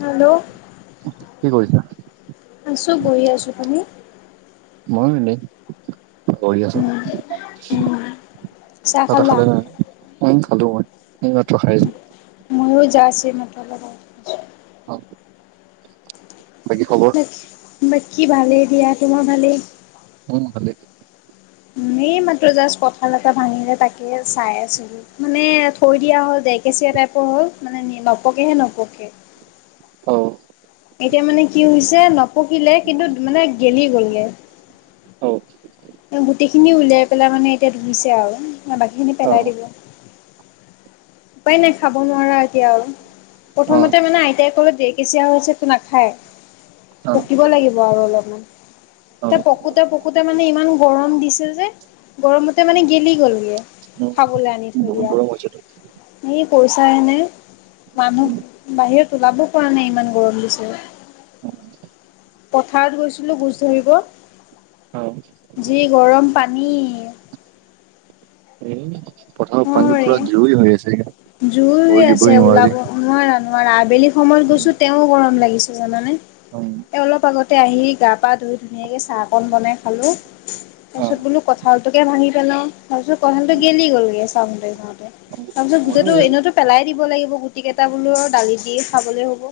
Hello? কি কৰিছা? চব বহি আছোঁ আমি। মই এনেই বহি আছো উম উম, চাহ তাহ খালে নাই খালো মই এইমাত্ৰ খাইছো ময়ো যাছ এইমাত্ৰ অলপ আগতে খাইছো অ', বাকী খবৰ বাকী ভালে দিয়া তোমাৰ ভালে অ', ভালেই মে মাত্ৰ জাষ্ট কঁঠাল এটা ভাঙিলে তাকে চাই আছিলো মানে থৈ দিয়া হল ডে কেচিয়া টাইপৰ হ'ল মানে নপকেহে নপকে অ', এতিয়া মানে কি হৈছে নপকিলে কিন্তু মানে গেলি গলগৈ অ', গোটেইখিনি উলিয়াই পেলাই মানে এতিয়া ধুইছে আৰু বাকী খিনি অ পেলাই দিলো উপায় নাই খাব নোৱাৰা এতিয়া আৰু অ প্ৰথমতে মানে আইতাই কলে দেই কেঁচিয়া হৈছেতো নাখায় অ পকিব লাগিব আৰু অলপমান অ এ পকোতে পকোতে মানে ইমান গৰম দিছে যে গৰমতে মানে গেলি গ'লগে খাবলৈ আনি উম থৈ বহুত দিয়া গৰম হৈছেতো। এই পইচা নে মানুহ উম বাহিৰত ওলাব পৰা নাই ইমান গৰম দিছে পথাৰত গৈছিলো গুছ ধৰিব অ যি গৰম পানী এ পথাৰত পানী অৰে পোৰা জুই হৈ আছে জুই ভৰি দিবই আছে নোৱাৰি। ওলাব নোৱাৰা নোৱাৰা আবেলি সময়ত গৈছো তেও গৰম লাগি জানা হয়। তে আহি গা পা ধুই ধুনীয়াকে চাহ অকন বনাই খালো। তাৰ অ পিছত বোলো কঁঠালটোকে ভাঙি পেলাও তাৰ পিছ কঁঠালটো উম। গেলি গ'লগে চাওতে চাওতে তাৰ ময়ো পিছত সো এয়া এনেওতো পেলাই দিব লাগিব গুটি কেইটা বোলো দালি দি খাবলে হ'ব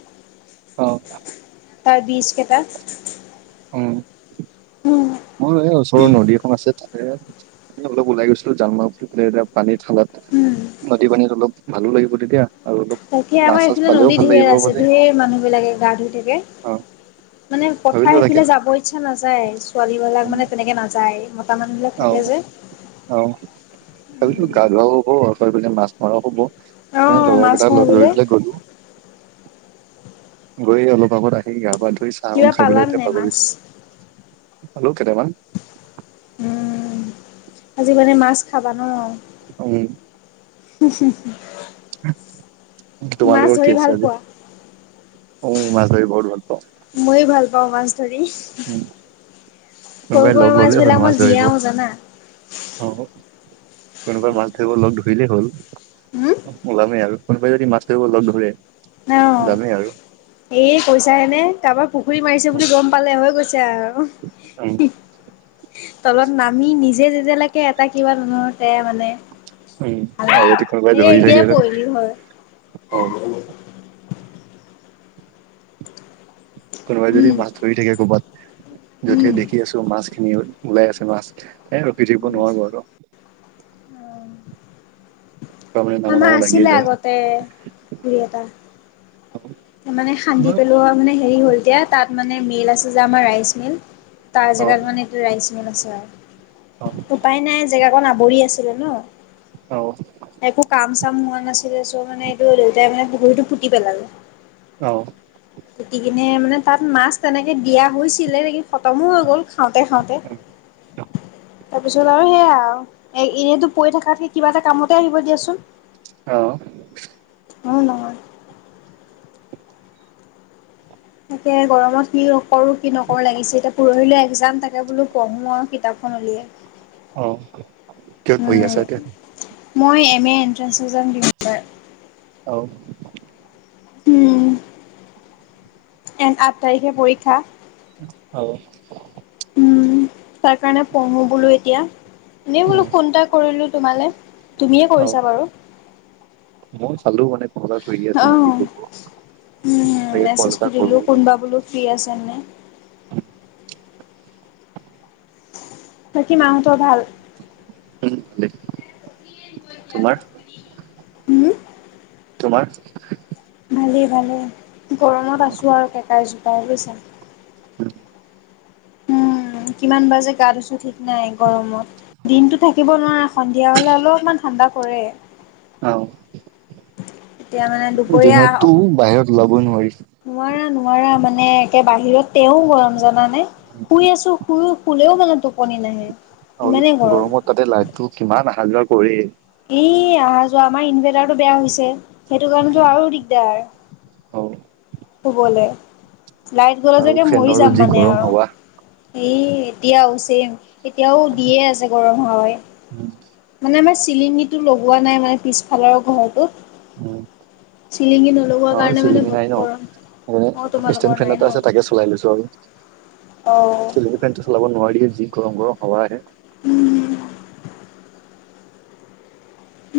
অ তাৰ বীজ কেইটা উম, মই এই ওচৰৰ নদী এখন আছে তাতে অলপ ওলাই গৈছিলো জালমাহ এতিয়া পানীত খালাত উম। নদী পানীত অলপ ভালো লাগিব তেতিয়া আৰু অলপ তাকে, মাছ আমাৰ চাছ এইফালে পালেও নদী ভাল ঢেৰ লাগিব আছে বুলি ধঢেৰ মানুহবিলাকে গা ধুই থাকে অ মানে ভাবিলো পথাৰ স তাকে পিলে যাব ইচ্ছা নাযায় ছোৱালীবলাক মানে তেনেকে নাযায় মতা মানুহ বিলাক থাকে আহ যে। আহ তপিছো উম, গা ধোৱাও হ'ব আৰু পিনে মাছ মৰাও হব এ অ' মাছ লগৰকেইটা লগ মাৰিবলে ধৰিলে গ'লো গৈ অলপ আগত আহি গা পা ধুই চাহ খ কিবা খাই পেলায় পালানে এতিয়া নাই মাছ? বাগৰিছো খালো' কেইতামান উম, আজি মানে মাছ খাবা ন? অ', উন হু হু তোমাৰ লোকৰ কি ভাল আছে আজি? পোৱা? অ ', মাছ ধৰি বহুত ভাল পাও ময়ো ভাল পাও মাছ ধৰি উম সৰু কোনোবাই সুৱা লগ মাছ ললেই হ'ল বিলাক মই ধৰিব জিয়ও জানা অ কোনোবাই মাছ ধৰিব লগ ধৰিলেই হ'ল হম ওলামেই আৰু কোনোবাই যদি মাছ ধৰিব লগ ধৰে ন যামেই আৰু এই পইচা হেনে কাৰোবাৰ পুখুৰী মাৰিছে বুলি গম পালে হৈ গৈছে আৰু আহ, তলত নামি নিজে যেতিয়ালৈকে এটা কিবা ধৰতে মানে উম আৰু যদি কোনোবাই এই ধৰি এতিয়াই থাকে পৰিলি হয়। অ কোনোবাই যদি উম মাছ ধৰি থাকে ক'ৰবাত য'তে উম দেখি আছো মাছ খিন ওলাই আছে মাছ এ ৰখি থাকিব নোৱাৰো আৰু। তাৰ মানে নামো আমাৰ নামো লাগিয়ে আছিলে যায় আগতে দুই এটা। অ মানে সান্দি পেলোৱা মানে হেৰি হ'ল এতিয়া তাত মানে মিল আছে যে আমাৰ ৰাইচ মিল। তাৰ অ জেগাত মানে এইটো ৰাইচ মিল আছে আৰু, উপায় নাই জেগা কন আৱৰি আছে। ন অ একো কাম চাম হো মানে এইটো দেউতাই মানে পুখুৰীটো পুতি পেলালে। অ'। পুটি কিনে মানে তাত মাছ তেনেকে দিয়া হৈছিলে নেকি খতমো হৈ গ'ল খাওঁতে খাওঁতে। তাৰপিছত আৰু সেইয়ে আৰু এনেতো পৰি থকাতকে কিবা এটা কামতে আহিব দিয়াচোন। আহ। উম, নহয়। তাকে গৰমত কি কৰো কি নকৰো লাগিছে এতিয়া। পৰহিলৈ এক্সাম থাকে বোলো পঢ়োঁ আৰু কিতাপখন উলিয়াই। অ', কিহত পঢ়ি উম, আছা এতিয়া? মই এম এ এণ্ট্রেঞ্চ যাম দিম এবাৰ। অও। উম, এ আঠ তাৰিখে পৰীক্ষা। অ'। উম, তাৰ কাৰণে পঢ়ো বোলো এতিয়া। এনেই বোলো উম ফোন এটা কৰিলো। তোমালে, তুমিয়ে অ কৰিছা বাৰু। মই চালো মানে [unintelligible] অ'। উম, চাগে কল এটা মেছেজটো কৰো দিলোঁ বুলি কোনোবা বোলো ফ্ৰী আছে নাই। [inaudible] বাকী মাহঁতৰ ভাল? উম, ভালেই, তোমাৰ? উম, তোমাৰ? ভালেই ভালে অ গৰমত আছোঁ আৰু কেকাই জোকাই বুজিছা। উম। উম, কিমান বাৰ যে গা ধুইছো ঠিক নাই গৰমত। দিনতো থাকিব নোৱাৰা সন্ধিয়া হ'লে অলপমান ঠাণ্ডা পৰে। অ', এতিয়া মানে দিনতো দুপৰীয়া বাহিৰত ওলা নোৱাৰা নোৱাৰা মানে একে বাহিৰত তেও গৰম জানা নে শুই আছো। শুই শুলেও মানে টোপনি নাহে। আৰু ইমানেই গৰম। গৰমত তাতে লাইটটো কিমান আহা যোৱা কৰে। এই অহা যোৱা আমাৰ ইনভাৰ্টাৰটো বেয়া হৈছে। সেইটো কাৰণেতো আৰু দিগদাৰ অ শুবলৈ। লাইট গ'লেতো আৰু এতিয়া মৰি ফেনৰো যাম যি মানে গৰম আৰু। হাৱা এ এতিয়া উচিম এতিয়াও দিয়ে আছে গৰম হয় হাৱায়ে। মানে আমাৰ চিলিঙীটো লগোৱা নাই মানে পিছফালৰ ঘৰটোত। উম। চিলিঙি নলগোৱাৰ আমাৰও কাৰণে মানে চিলিঙি বহুত নাই ন। গৰম অ সেইকাৰণে তোমালোকৰ ষ্টেণ্ট ফেন নাই ন এটা আছে তাকে চলাই লৈছো আৰু। অ চিলিঙি ফেনটো চলাব নোৱাৰিয়ে যি গৰম গৰম হাৱা আহে। উম।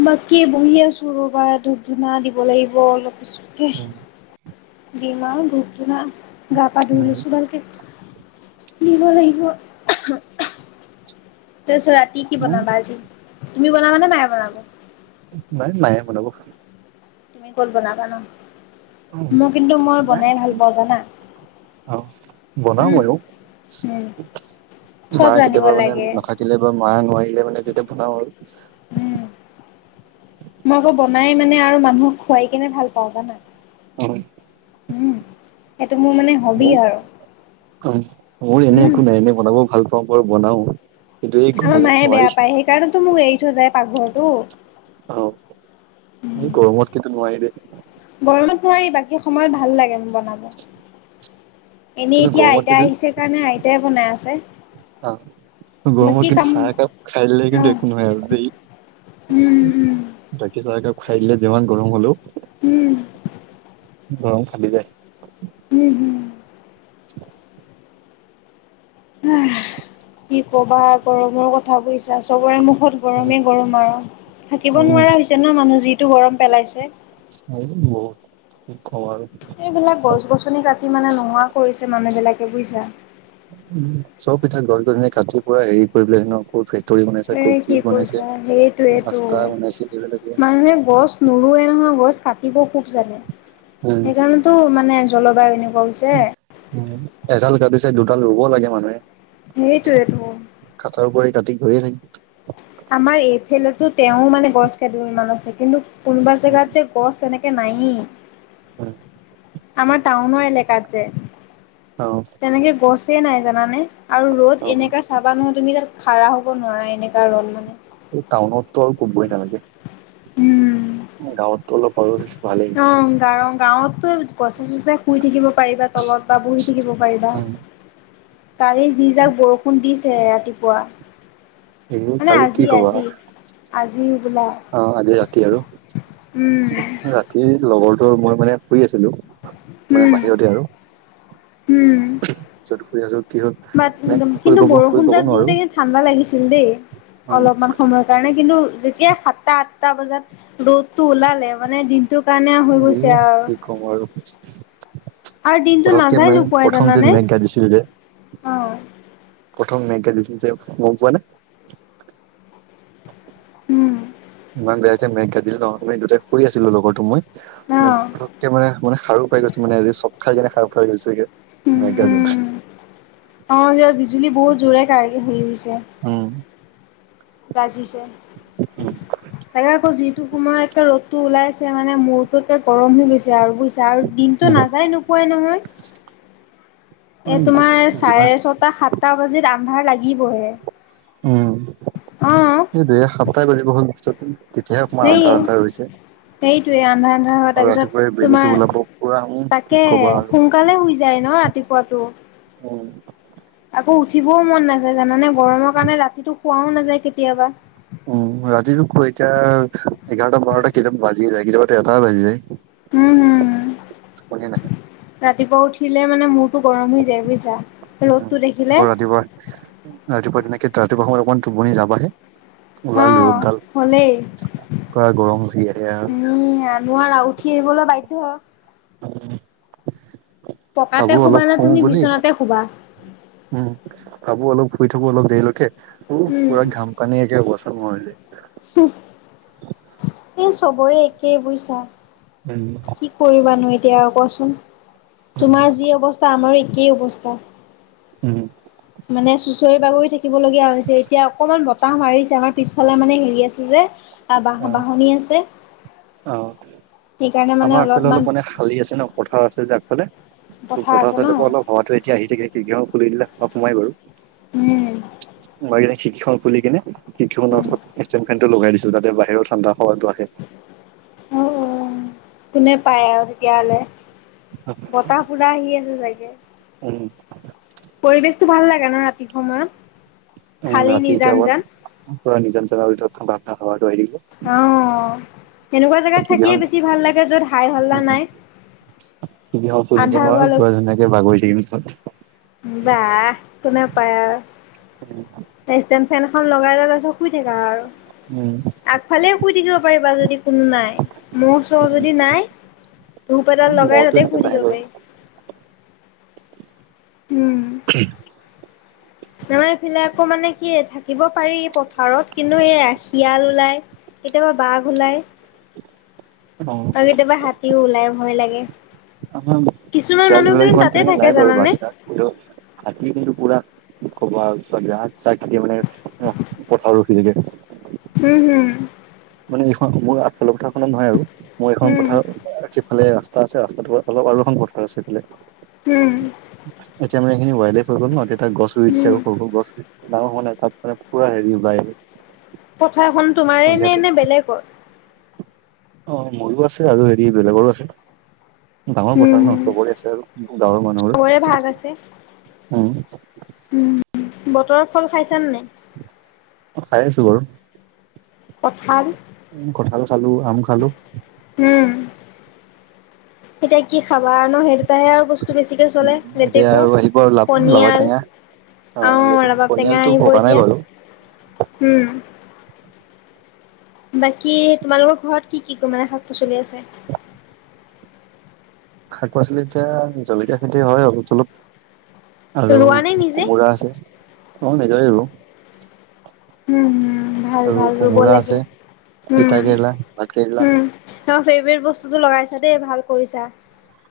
বাকী বহি আছো ৰ'বা ধূপ ধূনা দিব লাগিব অলপ [unintelligible] দিম আৰু ধূপ ধূণা। গা পা ধুই লৈছোঁ ভালকে নিব লাগিব। তাৰপিছত ৰাতি কি উম বনাবা আজি, তুমি বনাবানে মায়ে বনাব? নাই, নাই [unintelligible] মনাব তুমি কত বনাবা ন, মোক কিন্তু মই নাই বনাই ভাল পাওঁ জানা। অ [unintelligible] বনাব উম আৰু উম চব মা জানিব কেতিয়াবা মানে লাগে নাথাকিলে বা মা নোৱাৰ [unintelligible] মানে যেতিয়া বনা হল উম। মই আকৌ বনাই মানে আৰু মানুহক খুৱাই কেনে ভাল পাওঁ জানা। হয়। উম মোৰ মানে হবি অ, আৰু মোৰ এনে, উম। একো নাই, এনে বনাব ভাল পাওঁ বৰ বনাও কিন্তু এই আমাৰ গৰমত মায়ে বেয়া নোৱাৰি পায় সেইকাৰণো মোক এৰি থৈ যোয়। পাকঘৰটো। অ এই গৰমত কিন্তু নোৱাৰি দেই গৰমত নোৱাৰি বাকী সময়ত ভাল লাগে বনাব। এনেই কিন্তু এতিয়া গৰমত আইতা কিন্তু আহিছে কাৰণে আইতাই বনাই আছে। অ, গৰমৰ বাকী কিন্তু কাম চাহ একাপ খাইলে [unintelligible] কিন্তু অহ একো নহয় আৰু দেই। উম বাকী চাহ একাপ খাই দিলে যিমান গৰম হলো উম। অ, খালি যায়। হম, হম। [inaudible] কি কবা কৰ মোৰ কথাাবৈিছা [unintelligible] চবৰে মোক বহত [unintelligible] গৰমে, গৰম আৰু থাকিব উম নোৱাৰা হৈছে ন মানুহ যিটো গৰম পেলাইছে। হয়, বহ [inaudible] এইবিলাক গছ-গছনি কাটি মানে নোহোৱা কৰিছে মানুহবিলাকে বুজছা। উম, চব পিঠতে গছ, গছি কাটি প্পুৰা হেৰি কৰি ন [unintelligible] এ, ক'ত কি বনাইছে কৈছা ৰাস্তা বনাইছে এইবিলাকে সেইটোৱেইেতটো মানুহে গছ নোৰোৱে নহয় গছ কাটিব খুব জাগে উম সেইকাৰণেতো মানে জলবায়ু এনেকুৱা হৈছে। এডাল কাটিছে দুডাল ৰুব লাগে মানুহে। সেইটোৱেটো। কাটাৰ [inaudible] আমাৰ এইফেলেতো তেওঁ মানে গছ [unintelligible] ইমান আছে কিন্তু কোনোবা উম, জেগাত যে গছ এনেকৈ নাএই। অ আমাৰ টাউনৰ এলেকাত যে তেনেকে গছে নাই জানানে আৰু অ ৰ'দ এনেককা চাবা নহয় তুমি তাত খাৰা হ'ব নোৱাৰা এনেককা ৰ'ল মানে। এই টাউনততো আৰু উম গাঁৱতটো অলপ [unintelligible] ভালেই। গাঁৱততো গছে, চছে শুই থাকিব পাৰিবা তলত বা বহি থাকিব পাৰিবা। উম, কালি যি যাক বৰষুণ দিছে ৰাতিপুৱা। এই মানে কালি কি আজি, কবা আজি, আজি বোলা অ, আযি ৰাতি আৰু। উম ৰাতি লগৰটো মই মানে শুই আছিলো মানে উম বাহিৰতে আৰু। [inaudible] যত শুই আছো। কি হ'ল বাত মানে শুই কিন্তু ক'ব শুই বৰষুণ ক'ব যাক নোৱাৰো দিওঁতে কিন্তু ঠাণ্ডা লাগিছিল দেই। অলপমান সময়ৰ কাৰণে কিন্তু যেতিয়া সাত ত্বাত [unintelligible] টা বজাত ৰ'দটো ওলালে মানে দিনটোৰ কাৰণে হৈ গৈছে আৰু। আৰু দিনটো পৰককে নাযায় মানে নোপোৱাই প্ৰথম যে জানানে মেঘ গা দিছিল যে অ' প্ৰথম মেগাজিন যে গম পোৱা নে উম। ইমান বেয়াকে মেঘ ঘাটল ন, আমি দুটাই [unintelligible] আছিলো লগৰ তো, মই মানে অ'। পতককে মানে, মানে সাৰু পাই গৈছো মানে চক খাই কেনে সাৰ খাই গৈছো গে। উম [inaudible] উম অ', যে বিজুলী বহুত জোৰে [unintelligible] হেৰি হৈছে উম। বাজিছে তাকে আকৌ যিটো সময়টে একে ৰ'দ টো ওলাইছে মানে মূৰটোকে গৰম হৈ গৈছে আৰু আৰু দিনটো নাযায় নোপোৱাই নহয়। এ উম তোমাৰ যিমান চাৰে ছটা সাতটা বাজিত আন্ধাৰ লাগি কি বহে উম অ', অ'। সেইটোৱে [unintelligible] তেতিয়াহে অকমান আন্ধাৰ আন্ধাৰ হৈছে। সেইটোয়ে আন্ধা আন্ধা হ আৰু তাৰ ৰাতিপুৱাই পিছত বেলিটো তোমাৰ ওলাব পুৰা উম কি তাকে ক'বা আৰু। সোনকালে শুই যায় ন ৰাতিপুৱাতটো। উম। আকৌ উঠিবও মন নাযায় জানানে গৰমৰ কাৰণে ৰাতিতটো শোৱাও নাযায় কেতিয়াবা। উম ৰাতিটো এতিয়া এঘাৰটা বাৰটা কেইটা বাজিয়ে যায় কেতিয়াবা এটা এ বাজি যায়। উম, উম, উম টোপনিয়ে নাহে ৰাতিপুৱা উঠিলে মানে মোৰ উ দেখিলে আকৌ ৰাতিপুৱা ৰাতিপুৱা [unintelligible] ৰাতিপুৱা সময়ত অকমান টোপনি যাবাহে হ ওলাল ৰ'দডাল। হলেই। পুৰা গৰম উঠি আহে আৰু উম নোৱাৰা উঠি আহিবলৈ বাধ্য। উ [unintelligible] পকাতে ভাবো শুবা অলপ নে শু তুমি বুলি বিচনাতে শুবা? উম ভাবো অলপ শুই থাকো অলপ দেৰিলৈকে উম, পুৰা ঘাম পানী একে অবস্থা নোহোৱা হৈ যায়। এ চবৰে একেই বুইছা। উম। কি কৰিবানো এতিয়া কোৱাচোন, উম তোমাৰ যি অৱস্থা আমাৰো কি অৱস্থা? উম। মানে চুচৰি বাগৰি থাকিব লগগীয়া হৈছে। এতিয়া অকমান বত তাহ মাৰিছে, আমাৰ পিছফালে মানে হেৰি আছে যে অ বাঁহনি আছে। অ' সেইকাৰণে মানে আমাৰ আগফালে অলপমান অলপ মানে শালি আছে ন পথাৰ আছে যে আগফালে। তো পথাৰ আছে ন চাইডৰ পৰা অলপ হৱাটো এতিয়া আহি থাকে খিৰিকী খন খুলি দিলে অলপ সোমাই বাৰু। মই সেই কাৰণে খিৰিকী খন খুলি কিনি খিৰিকী খনৰ ওচৰত ষ্টেন ফেন টো লগাই দিছো যাতে বাহিৰৰ ঠাণ্ডা হাৱাটো আহে। অ', অ', কোনে পায় আৰু তেতিয়া হ'লে। বতাহ পোৰা আহি আছে চাগে। উম, পৰিবেশটো ভাল লাগে ন ৰাতিৰ সময়ত। উম খালি ৰাতি নিজান এতিয়া বৰ জান পোৰা নিজান জেগাত বাহ ঠাণ্ডা হাৱা [unintelligible] এনেকোৱা জেগাত থাকিয়ে বেছি ভাল লাগে য'ত হাই হল্লা নাই। দি আও তুলি দিম আন্ধাৰ আৰু পুৰা ধুনীয়াকে বাগৰি থাকিম তাত। বাহঃ কোনে পাই আৰু। উম। ফেনখন লগাই লৈ তাৰ পাছত শুই থাকা আৰু। উম, আগফালে শুই থাকিব পাৰিবা যদি কোনো নাই, ম'হ চ'হ উম। যদি নায়। ধূপ এদাল লগাই মহতো ততে এনেকে শুই নাই থাকিব বাৰু পাৰি। উম উ [unintelligible] আমাৰ এইফিলে আকৌ মানে কি থাকিব পাৰি পথাৰত কিন্তু এই শিয়াল ওলায়, কেতিয়াবা বাঘ ওলায়। অ' আৰু কেতিয়াবা হাতীও ওলাই ভয় লাগে। আমাৰ কিছুমান ইয়াত মানুহ শিয়াল কিন্তু চিয়াল তাতে তেনেকে থাকে নাই বাৰু জানানে বাঘ চাঘ হাতী কিন্তু পোৰা কি কবা আৰু আগ চাগ দি মানে পথাৰত ৰখি থাকে। হুম হুম। মানে এইখন মোৰ আফালে কথাৰখনত নহয় আৰু মোৰ হুম এইখন উম পথাৰ সিফালে আ আছে ৰাস্তাটো অলপ আৰু এখন পথাৰ আছে সেইফালে। উম। এতিয়া আমাৰ এইখিনি ওৱাইল লাইফ হৈ গল নএতিয়া তাত গছ ৰুই দিছে উম আকৌ সৰু সৰু গছ। ডাঙৰ হোৱা নাই তাত মানে পুৰা হেৰি বায় পছাৰখন তোমাৰে নে নে বেলেগৰ? অ', মোৰো আছে আৰু হেৰি বেলেগৰো আছে। ডাঙৰ পথাৰ উম ন চবৰে আছে আৰু গাঁৱৰ মানুহৰ। চবৰে ভাগ আছে উম, উম, উম। বতৰৰ ফল খাইছানে নাই? খাই আছো কঠাল। কঠাল খালো আম খালো। উম। এতিয়া কি খাবা ন সেই দুটাহে আৰু বস্তু বেছিকৈ উম চলে। এতিয়া লেটেকু, আৰু আহিব আৰু লা লাবাৰ পনিয়াল, টেঙা অ', এইটো ৰাবাব টেঙা পনিয়ালটো আহিব পকা নাই এতিয়া, বাৰু উম, বাকী তোমালোকৰ ঘৰত কি কি মানে শাক পাচলি আছে? শাক পাচলি এতিয়া জলকীয়া খেতি হয় অলপ চলপ। আৰু ৰোৱা নে নিজে কোমোৰা আছে অ, ' নিজৰে আৰু। উম, উম। ভাল ভাল ৰুব কোমোৰা আছে লাগে উম তিতা কেৰেলা ভাত কেৰেলা উম। তোমাৰ ফেব্ৰেট ব বস্তুতটো লগাইছা দেই ভাল কৰিছা।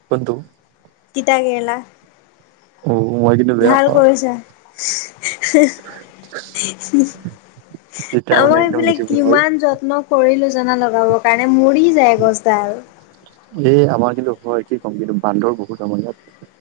কোনটো? তিতা কেৰেলা। অ, মই কিন্তু বেয়া ভাল পাওঁ কৰিছা। [unintelligible] তিতা মানে আমাৰ একদম এইবিলাক দেখিব নোৱাৰি কিমান যত্ন কৰিলো জনা লগাবৰ কাৰণে, মৰি যায় গছডাল। এই আমাৰ কিন্তু হয়, কি ক'ম কিন্তু বান্দৰ বহুত আমাৰ ইয়াত।